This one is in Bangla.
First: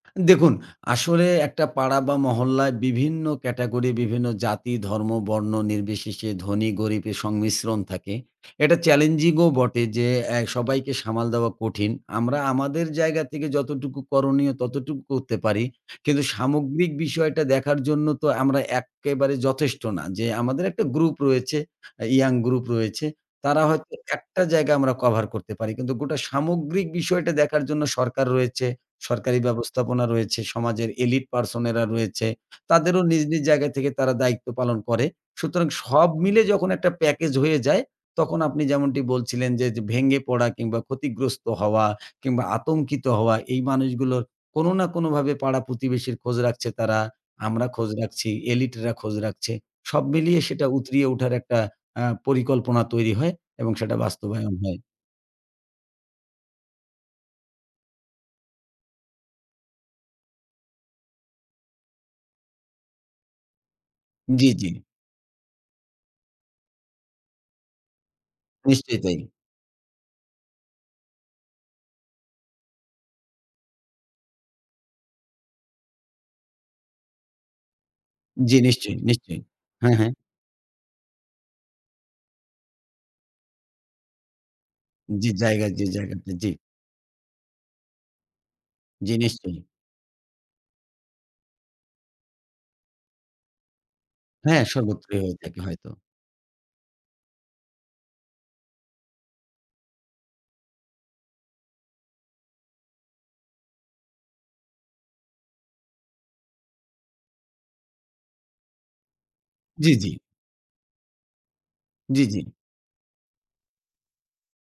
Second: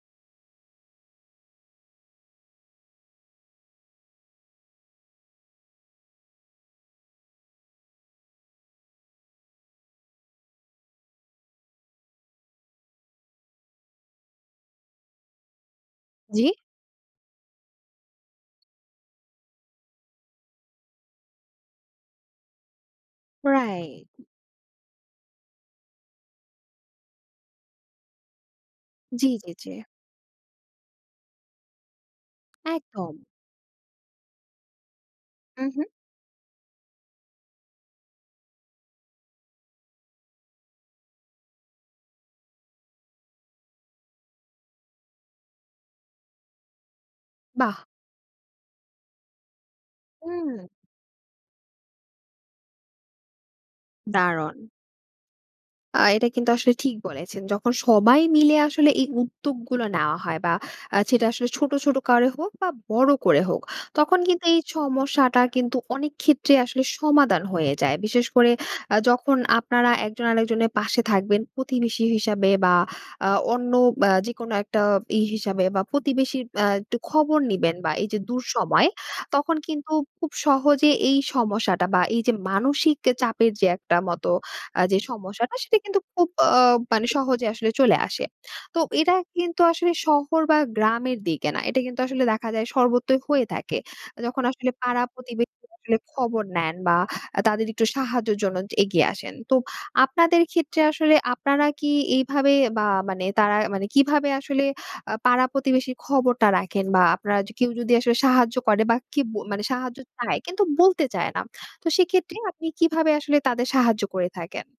দেখুন, আসলে একটা পাড়া বা মহল্লায় বিভিন্ন ক্যাটেগরি, বিভিন্ন জাতি, ধর্ম, বর্ণ নির্বিশেষে ধনী, গরিবের সংমিশ্রণ থাকে। এটা চ্যালেঞ্জিং ও বটে যে, এ্যা সবাইকে সামাল দেওয়া কঠিন। আমরা আমাদের জায়গা থেকে যতটুকু করণীয়, ততটুকু করতে পারি। কিন্তু জ্বী? সামগ্রিক বিষয়টা দেখার জন্য তো আমরা এক্কেবারে যথেষ্ট না। যে আমাদের একটা গ্রুপ রয়েছে, আ ইয়ং গ্রুপ রয়েছে। তারা হয়তো রাইট। একটা জায়গায় আমরা কভার করতে পারি। কিন্তু গোটা সামগ্রিক বিষয়টা জন্য সরকার রয়েছে। জ্বী, সরকারি জ্বী, জ্বী। ব্যবস্থাপনা রয়েছে, সমাজের elite person এরা রয়েছে। তাদেরও একদম। নিজ, নিজ জায়গা থেকে তারা দায়িত্ব পালন করে। হু, সুতরাং হুম। সব মিলে যখন একটা প্যাকেজ হয়ে যায়, তখন আপনি যেমনটি বলছিলেন যে, ভেঙে পড়া, কিংবা ক্ষতিগ্রস্ত হওয়া কিংবা আতঙ্কিত হওয়া, এই মানুষগুলো কোন না কোনভাবে পাড়া প্রতিবেশীর খোঁজ রাখছে তারা। আমরা বাহ। খোঁজ রাখছি, এলিটরা খোঁজ রাখছে। সব মিলিয়ে হুম। সেটা উতরিয়ে উঠার একটা আ পরিকল্পনা তৈরি হয় এবং সেটা বাস্তবায়ন দারুণ। হয়। আ এটা কিন্তু আসলে ঠিক বলেছেন। যখন সবাই মিলে আসলে এই উদ্যোগগুলো নেওয়া হয়, বা সেটা আসলে ছোট, ছোট, করে হোক বা বড় করে হোক, তখন কিন্তু জ্বী, এই জ্বী। সমস্যাটা কিন্তু অনেক ক্ষেত্রে আসলে, সমাধান হয়ে যায়। বিশেষ করে, আ নিশ্চয়ই তাই। যখন আপনারা একজন আরেকজনের পাশে থাকবেন, প্রতিবেশী হিসাবে, বা অন্য যেকোনো একটা ইয়ে হিসাবে বা প্রতিবেশীর আ একটু খবর নিবেন বা এই যে জ্বী। দুঃসময়, নিশ্চয়ই, নিশ্চয়ই। তখন কিন্তু হ্যাঁ, হ্যাঁ। খুব সহজে এই সমস্যাটা বা এই যে মানসিক যে চাপের যে একটা মতো আ যে জ্বী, যে সমস্যাটা, জায়গা, সেটা যে কিন্তু খুব জায়গাতে, অ জ্বী। মানে সহজে আসলে চলে আসে। তো এটা জ্বী। কিন্তু নিশ্চয়ই। আসলে, শহর বা গ্রামের দিকে না। এটা কিন্তু আসলে দেখা যায় সর্বত্রই হয়ে থাকে। যখন হ্যাঁ, আসলে পাড়া সর্বত্রই হয়ে থাকে, প্রতিবেশীরা হয়তো। আসলে খবর নেন, বা তাদের একটু সাহায্যের জন্য এগিয়ে আসেন। তো, আপনাদের ক্ষেত্রে আসলে আপনারা কি, এইভাবে বা মানে, তারা মানে কিভাবে আসলে, আ পাড়া প্রতিবেশীর খবরটা রাখেন বা আপনারা কেউ যদি আসলে সাহায্য করে বা কি জ্বী, সাহায্য জ্বী। চায়, কিন্তু বলতে চায় না। তো জ্বী, সেক্ষেত্রে, জ্বী। আপনি কিভাবে আসলে তাদের সাহায্য করে থাকেন?